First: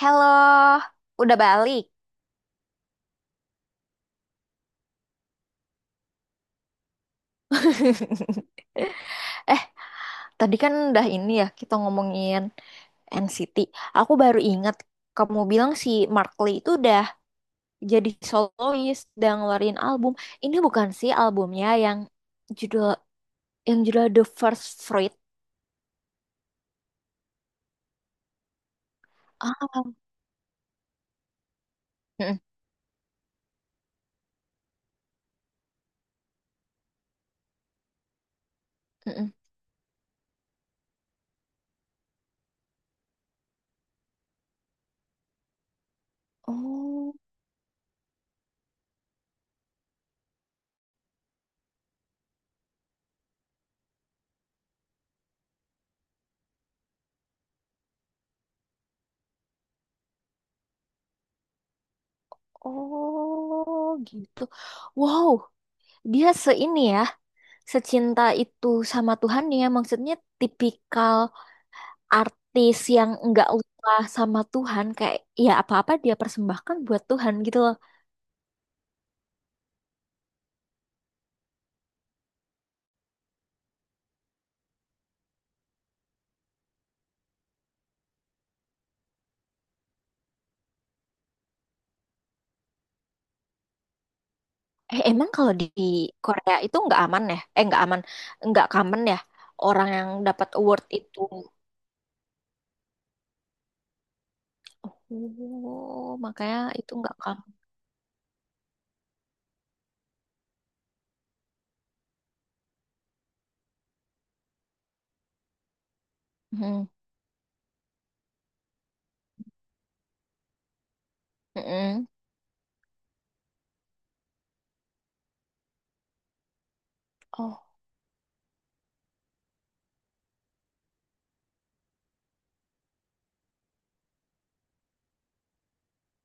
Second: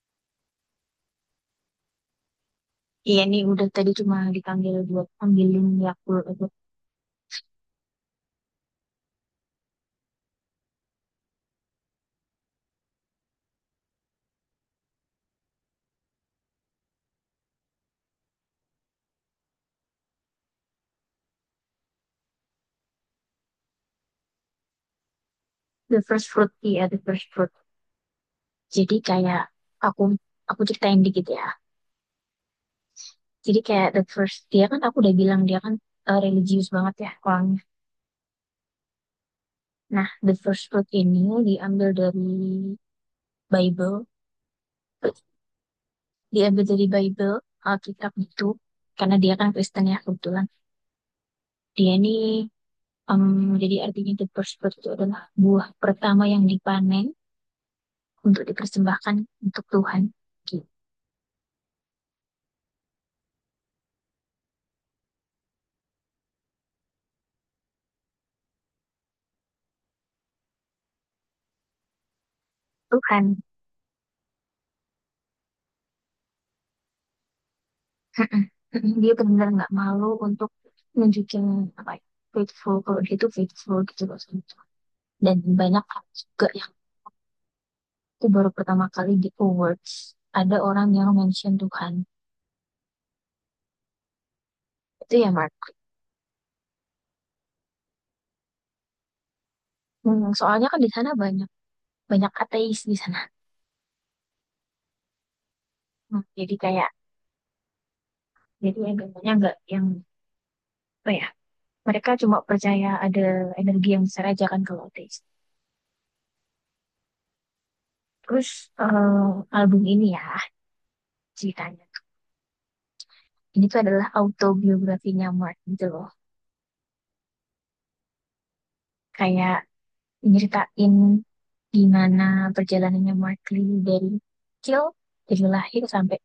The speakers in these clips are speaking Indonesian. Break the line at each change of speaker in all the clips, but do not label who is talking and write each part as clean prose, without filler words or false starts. Halo, udah balik.
Iya nih, udah tadi cuma dipanggil buat ambilin Yakult itu.
Eh, tadi kan udah ini ya kita ngomongin NCT. Aku baru ingat kamu bilang si Mark Lee itu udah jadi solois dan ngeluarin album. Ini bukan sih albumnya judul yang judul The First Fruit.
The First Fruit, iya, The First Fruit. Jadi kayak,
Ah,
aku aku ceritain dikit ya.
mm-mm,
Jadi kayak the first dia kan aku udah bilang dia kan religius banget ya orangnya.
mm-mm.
Nah, The First Fruit ini diambil dari Bible, diambil dari
Oh,
Bible, Alkitab, gitu karena dia kan Kristen ya kebetulan. Dia ini em, jadi artinya the first fruit itu adalah buah pertama yang dipanen untuk dipersembahkan untuk Tuhan. Gitu.
oh gitu. Wow, dia seini ya, secinta itu sama Tuhan ya. Maksudnya tipikal artis yang
Tuhan.
nggak lupa sama Tuhan kayak ya apa-apa dia persembahkan buat Tuhan gitu loh.
Mm-mm. Mm-mm. Dia benar-benar nggak malu untuk nunjukin apa ya, faithful, kalau dia tuh faithful gitu loh sama Tuhan. Dan banyak hal juga yang aku baru pertama kali di awards ada orang yang mention Tuhan,
Eh,
itu ya
emang kalau di
Mark.
Korea itu nggak aman ya? Eh, nggak aman, nggak common ya orang yang
Hmm,
dapat
soalnya kan
award
di sana
itu.
banyak banyak ateis di sana.
Oh,
Hmm, jadi
makanya
kayak,
itu nggak common.
jadi agamanya nggak yang apa ya, mereka cuma percaya ada energi yang besar aja kan kalau ateis.
Hmm,
Terus eh, album ini ya ceritanya,
mm-mm.
ini tuh adalah autobiografinya Mark gitu loh.
Oh,
Kayak nyeritain gimana perjalanannya Markley, dari kecil, dari lahir sampai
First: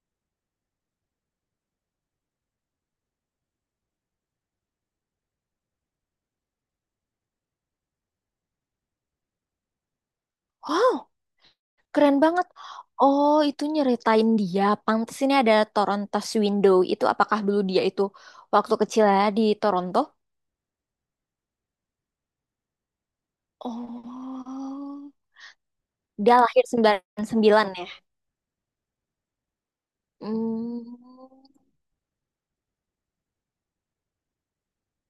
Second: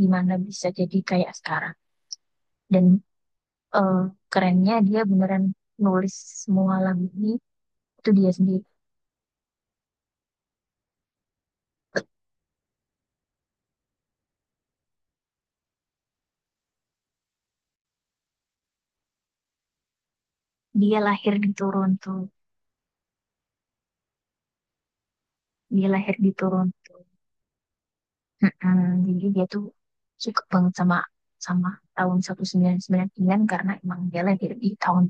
gimana bisa jadi kayak sekarang, dan eh, kerennya dia beneran nulis semua lagu ini itu dia sendiri.
wow, keren banget. Oh, itu nyeritain dia. Pantes ini ada Toronto Window. Itu apakah dulu dia itu waktu kecilnya di Toronto?
Dia lahir di Toronto.
Oh,
Dia lahir di
dia lahir
Toronto.
99 ya.
Mm-mm. Jadi dia tuh suka banget
Hmm,
sama sama tahun 1999 karena emang dia lahir di tahun.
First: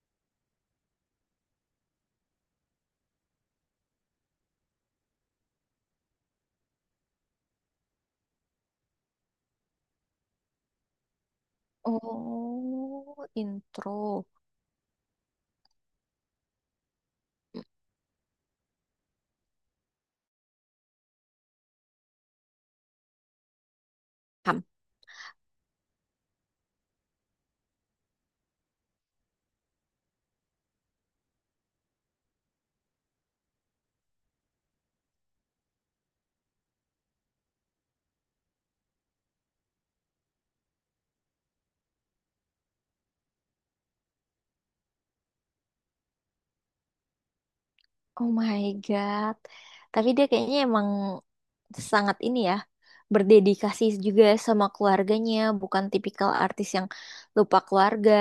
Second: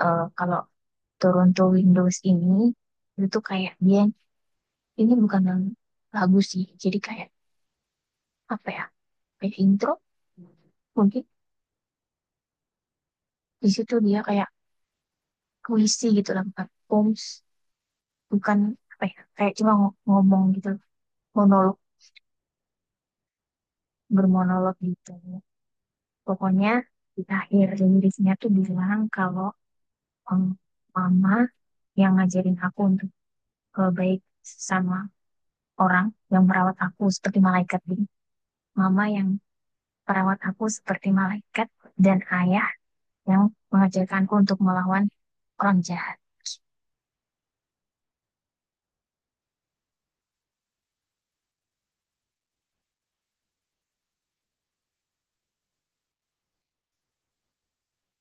Kalau Toronto Windows ini, itu tuh kayak dia, ini bukan lagu sih, jadi kayak apa ya, kayak intro mungkin.
oh,
Di situ dia
intro.
kayak puisi gitu lah, bukan poems, bukan apa ya, kayak cuma ngomong gitu, monolog,
Paham.
bermonolog gitu. Pokoknya di akhir liriknya tuh bilang kalau em, mama yang ngajarin aku untuk baik sama orang, yang merawat aku seperti malaikat gitu, mama yang perawat aku seperti malaikat, dan ayah yang mengajarkanku untuk melawan orang jahat.
Oh my God. Tapi dia kayaknya emang sangat ini ya, berdedikasi juga sama keluarganya, bukan tipikal artis yang lupa keluarga.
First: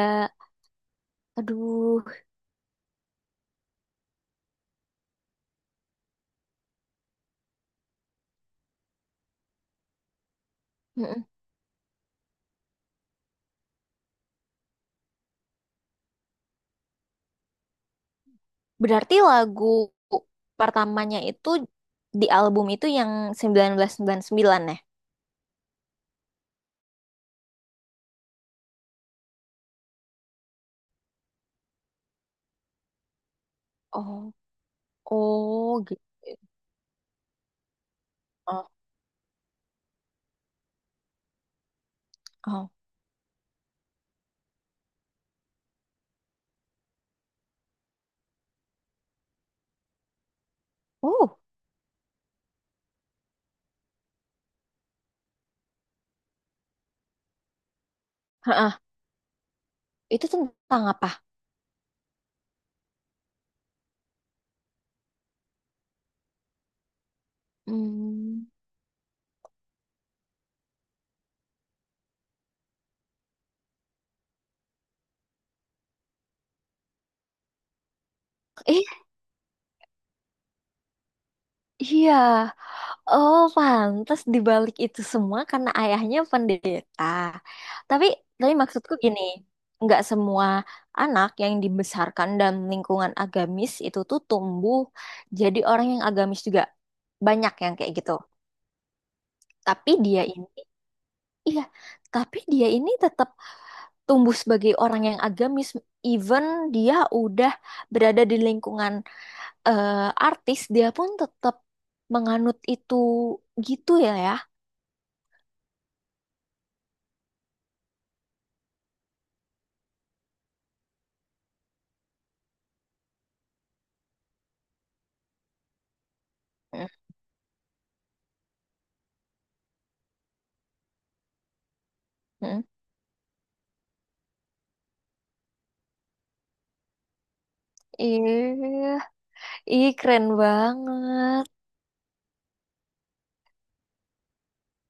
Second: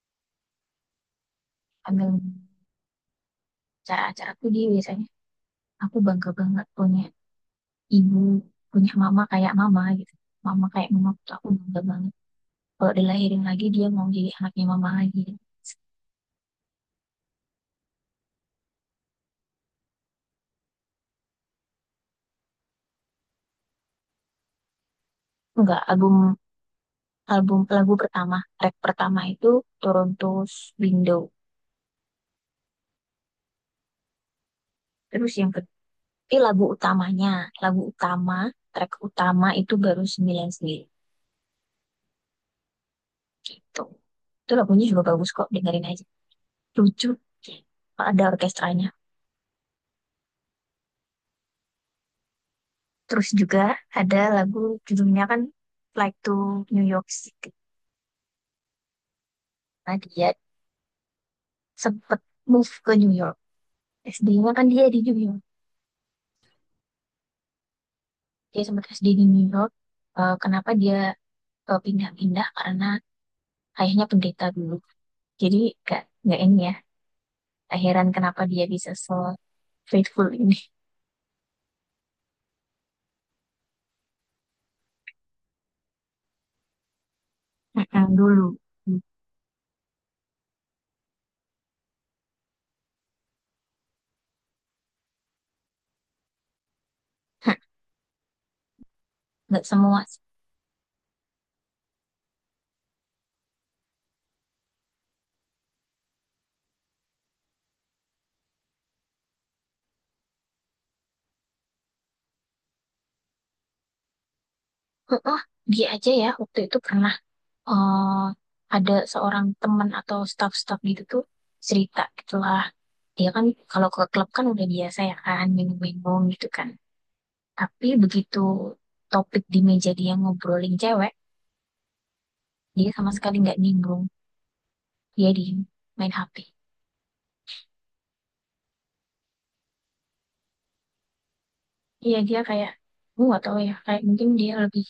Aduh.
Ambil cara-cara tuh dia biasanya aku bangga banget punya ibu, punya mama kayak mama gitu. Mama kayak mama
Mm-mm.
tuh aku bangga banget. Kalau dilahirin lagi dia mau jadi anaknya mama lagi.
Berarti lagu pertamanya itu di album itu yang 1999 ya?
Enggak, album album lagu pertama, track pertama itu Toronto's Window.
Oh,
Terus yang
oh
kedua,
gitu.
lagu utamanya, lagu utama,
Oh,
track utama itu baru 99
oh.
gitu. Itu lagunya juga bagus kok, dengerin aja. Lucu kalau ada orkestranya.
Uh,
Terus juga ada lagu judulnya kan Flight to New York City.
heeh.
Nah,
Itu
dia
tentang apa?
sempet move ke New York. SD-nya kan dia di New York.
Hmm.
Dia sempet SD di New York. Eh, kenapa dia pindah-pindah? Karena ayahnya pendeta dulu. Jadi gak, nggak ini ya. Gak heran kenapa dia bisa se faithful ini.
Iya, oh pantas dibalik itu semua karena ayahnya pendeta. Tapi,
Mm-mm, dulu.
tapi, maksudku
Mm.
gini, nggak semua anak yang dibesarkan dalam lingkungan agamis itu tuh tumbuh jadi orang yang agamis juga. Banyak yang kayak gitu.
Nggak
Tapi
semua sih.
dia ini, iya, tapi dia ini tetap tumbuh sebagai orang yang agamis. Even dia udah berada di lingkungan artis, dia pun tetap menganut itu gitu ya ya.
Mm-mm, dia aja ya waktu itu pernah eh, ada seorang teman atau staff-staff gitu tuh cerita gitulah. Dia kan kalau ke klub kan udah biasa ya kan minum-minum gitu kan. Tapi begitu topik di meja dia ngobrolin cewek,
Mhm.
dia sama sekali nggak nimbrung. Dia di main HP.
Iya, ih keren banget.
Iya dia kayak, gue nggak tahu ya. Kayak mungkin dia lebih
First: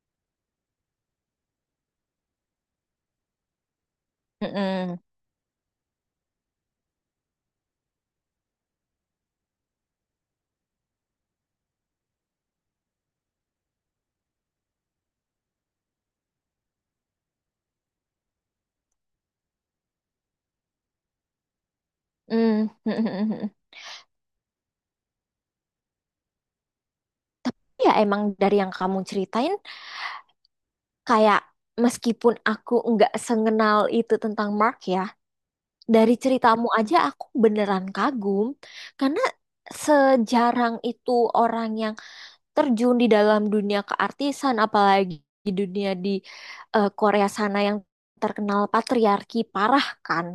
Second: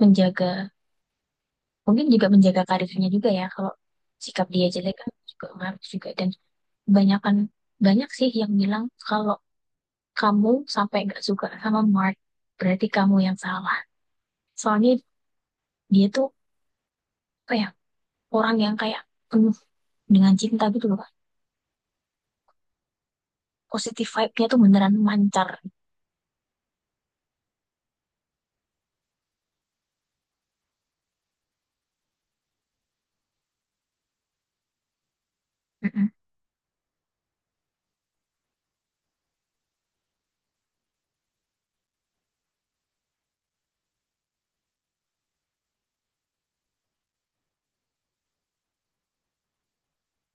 menjaga, mungkin juga menjaga karirnya juga ya, kalau sikap dia jelek
Mhm.
kan juga ngaruh juga. Dan kebanyakan, banyak sih yang bilang kalau kamu sampai nggak suka sama Mark berarti kamu yang salah, soalnya dia tuh kayak orang yang kayak penuh dengan cinta gitu loh.
Mm.
Positive vibe-nya tuh beneran mancar.
Ya emang dari yang kamu ceritain kayak meskipun aku nggak sengenal itu tentang Mark ya,
Mm-mm.
dari ceritamu aja aku beneran kagum karena sejarang itu orang yang terjun di dalam dunia keartisan apalagi di Korea sana yang terkenal patriarki parah kan.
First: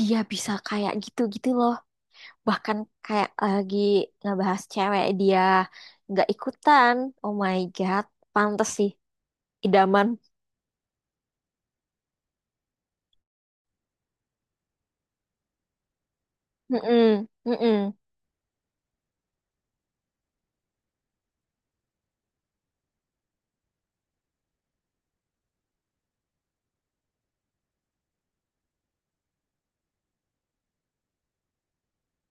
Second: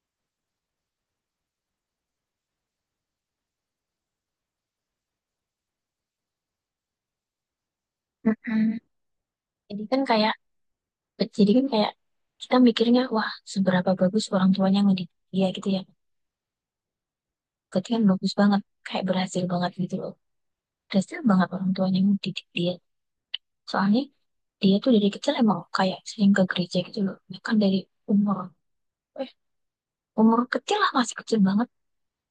Dia bisa kayak gitu-gitu loh. Bahkan kayak lagi ngebahas cewek dia nggak ikutan. Oh my god, pantes
Mm-mm.
sih
jadi kan
idaman.
kayak jadi kan kayak kita mikirnya wah seberapa bagus orang tuanya ngedidik dia gitu ya,
Mm.
berarti kan bagus banget, kayak berhasil banget gitu loh. Kasihan banget orang tuanya yang didik dia. Soalnya dia tuh dari kecil emang kayak sering ke gereja gitu loh. Bahkan dari umur, eh umur kecil lah, masih kecil banget.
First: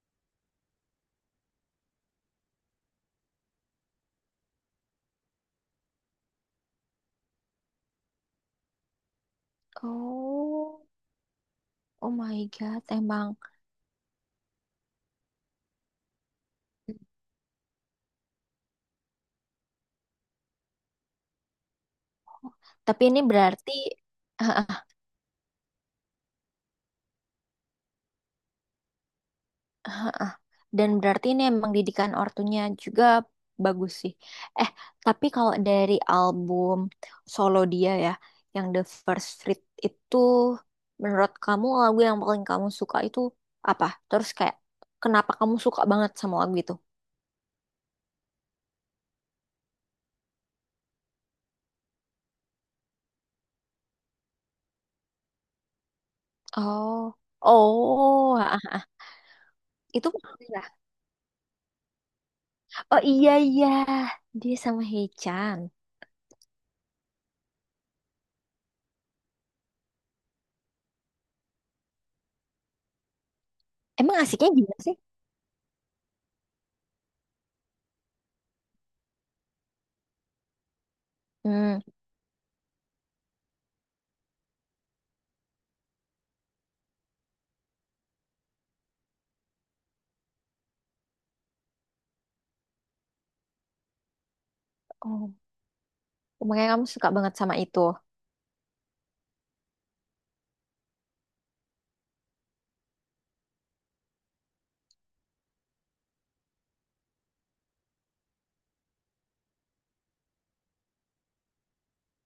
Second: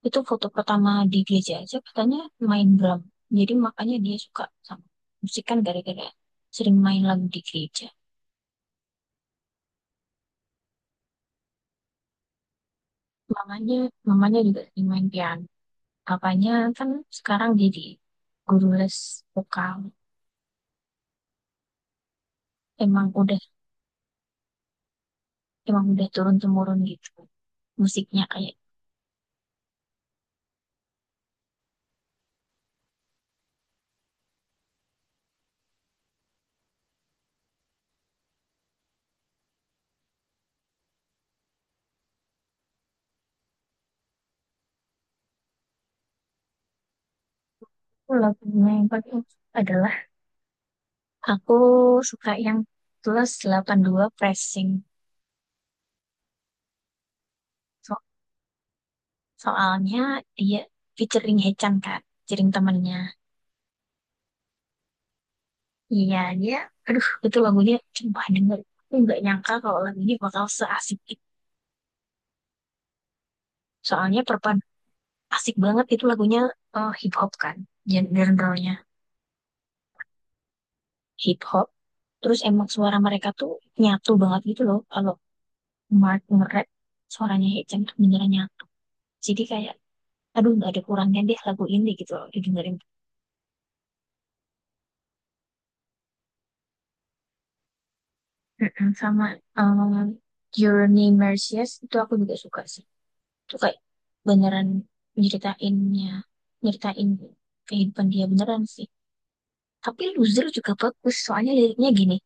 Itu foto pertama di gereja aja katanya main drum. Jadi makanya dia suka sama musik kan gara-gara sering main lagu di gereja.
Oh, oh my God, emang.
Mamanya, mamanya juga sering main piano. Apanya kan sekarang jadi guru les vokal.
Tapi
Emang
ini
udah,
berarti,
emang udah turun temurun gitu musiknya kayak.
ah, dan berarti ini emang didikan ortunya juga bagus sih. Eh, tapi kalau dari album solo dia ya, yang The First Street itu, menurut kamu lagu yang paling kamu suka itu apa? Terus kayak, kenapa kamu suka banget sama lagu itu?
Lagunya yang paling, adalah, aku suka yang +82 pressing.
Oh,
So-
oh, ah,
Soalnya
itu
dia
Mira.
featuring Hechan kan, featuring temennya.
Oh iya iya, dia sama Hechan.
Iya, dia, aduh, itu lagunya coba denger. Aku nggak nyangka kalau lagu ini bakal seasik itu.
Emang
Soalnya
asiknya gimana sih?
asik banget itu lagunya, hip hop kan, genre-nya hip hop.
Hmm,
Terus emang suara mereka tuh nyatu banget gitu loh. Kalau Mark nge-rap, suaranya Hechan tuh beneran nyatu. Jadi kayak, aduh, nggak ada kurangnya deh lagu ini gitu loh, didengerin.
oh, makanya kamu suka banget sama itu.
Mm-mm, sama eh, Journey Mercies itu aku juga suka sih. Itu kayak beneran nyeritainnya, nyeritain kehidupan dia beneran sih. Tapi Loser juga bagus, soalnya liriknya gini,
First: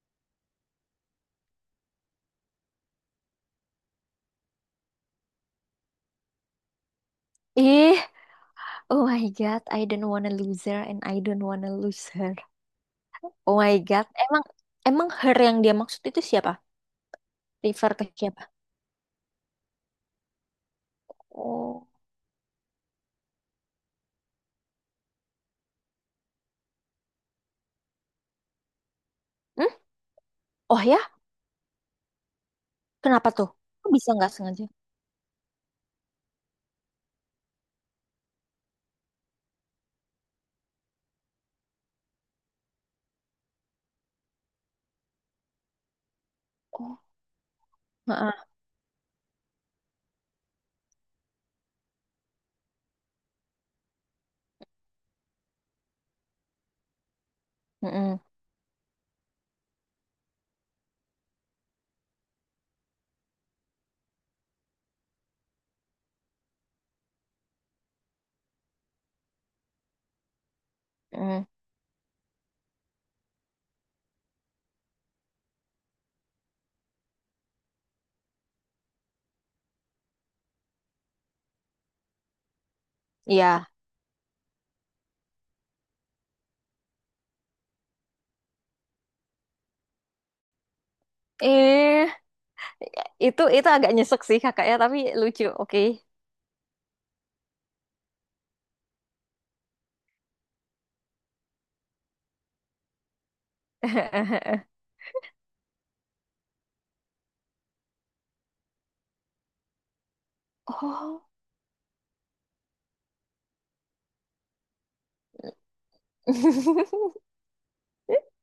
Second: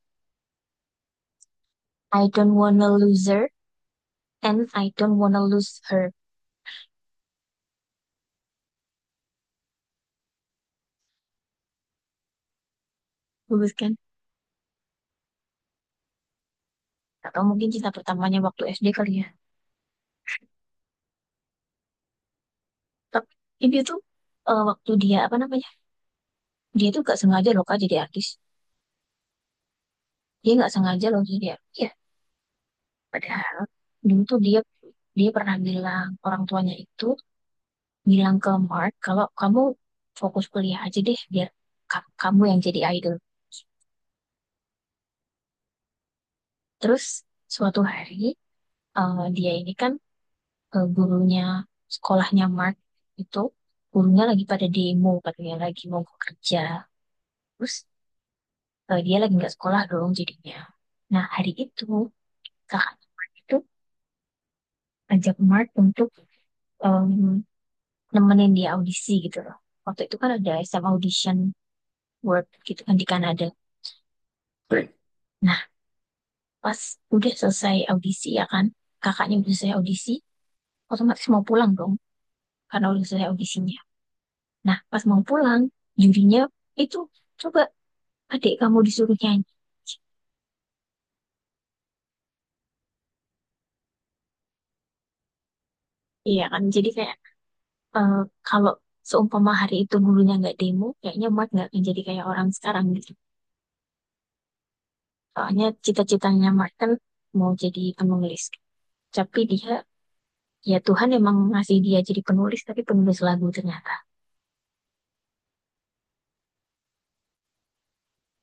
I don't wanna lose her and I don't wanna lose her.
Ih. Oh my God, I don't wanna lose her and I don't wanna lose her. Oh
Bagus
my
kan?
God, emang emang her yang dia maksud itu siapa?
Atau mungkin cinta
Refer ke
pertamanya
siapa?
waktu SD kali ya.
Oh,
Tapi ini tuh waktu dia apa namanya? Dia tuh gak sengaja loh kak jadi artis.
hmm?
Dia gak
Oh ya,
sengaja loh jadi artis. Ya,
kenapa tuh?
padahal
Kok bisa
dulu
nggak
tuh dia
sengaja?
dia pernah bilang orang tuanya itu bilang ke Mark kalau kamu fokus kuliah aja deh biar kamu yang jadi idol.
Oh,
Terus suatu hari
heeh,
dia ini kan gurunya sekolahnya Mark itu, gurunya lagi pada demo katanya lagi mau kerja. Terus
heeh,
dia lagi nggak sekolah dong jadinya. Nah hari itu kakak itu ajak Mark untuk em, nemenin dia audisi gitu loh. Waktu itu kan ada SM audition
heeh.
work gitu kan di Kanada. Nah, pas udah selesai audisi ya kan, kakaknya udah selesai audisi, otomatis mau pulang dong karena udah selesai
Iya.
audisinya. Nah pas mau pulang, jurinya itu, coba adik kamu disuruh nyanyi.
Eh, itu agak nyesek sih kakaknya, tapi lucu. Oke.
Iya kan? Jadi kayak, eh, kalau seumpama hari itu gurunya nggak demo, kayaknya Mark nggak akan jadi kayak orang sekarang gitu. Soalnya cita-citanya Mark kan mau jadi penulis, tapi dia, ya Tuhan
Oh,
emang ngasih dia jadi penulis, tapi penulis lagu ternyata.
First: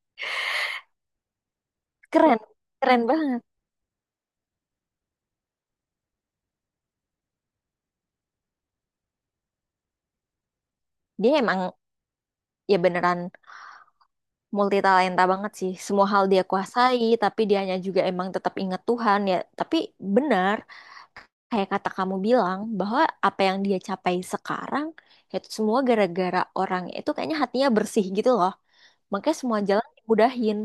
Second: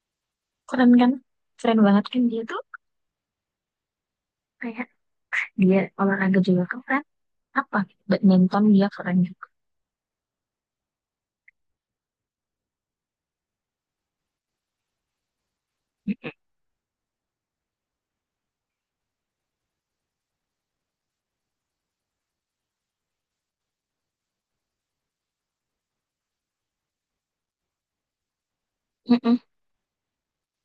Keren kan? Keren banget kan
keren,
dia tuh.
keren banget.
Kayak dia olahraga juga keren, apa, badminton dia keren juga.
Dia emang ya beneran. Multitalenta banget sih. Semua hal dia kuasai, tapi dianya juga emang tetap ingat Tuhan ya. Tapi benar, kayak kata kamu bilang, bahwa apa yang dia capai sekarang, ya itu semua gara-gara orang itu kayaknya hatinya bersih gitu loh. Makanya
Mm-mm,
semua jalan dimudahin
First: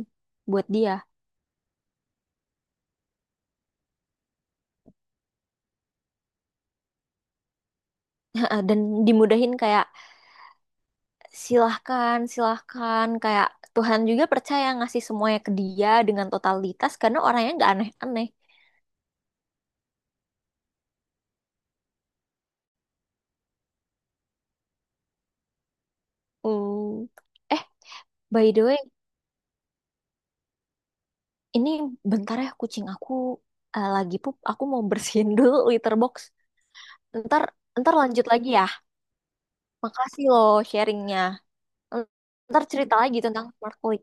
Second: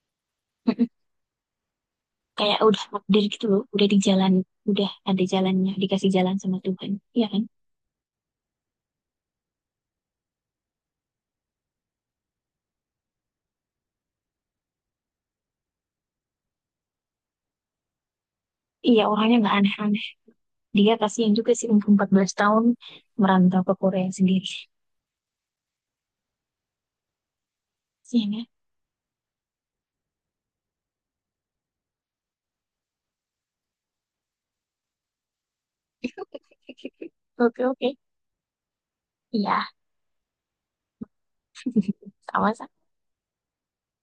buat
mm-mm.
dia.
Kayak udah takdir gitu loh, udah di jalan, udah ada jalannya, dikasih jalan sama Tuhan, iya kan?
Dan dimudahin kayak silahkan, silahkan. Kayak Tuhan juga percaya ngasih semuanya ke dia dengan totalitas karena orangnya nggak aneh-aneh.
Iya, orangnya nggak aneh-aneh. Dia kasihan juga sih, umur 14 tahun merantau ke Korea sendiri.
Hmm. Eh,
Kasihan ya.
by the way, ini bentar ya kucing aku lagi pup. Aku mau bersihin dulu litter box. Ntar,
Oke, oke.
ntar, lanjut lagi ya.
Iya,
Makasih loh sharingnya. Ntar
sama-sama.
cerita lagi tentang smart click.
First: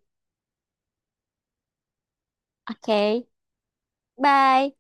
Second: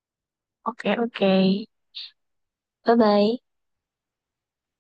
Oke, oke.
Oke,
Bye-bye.
bye.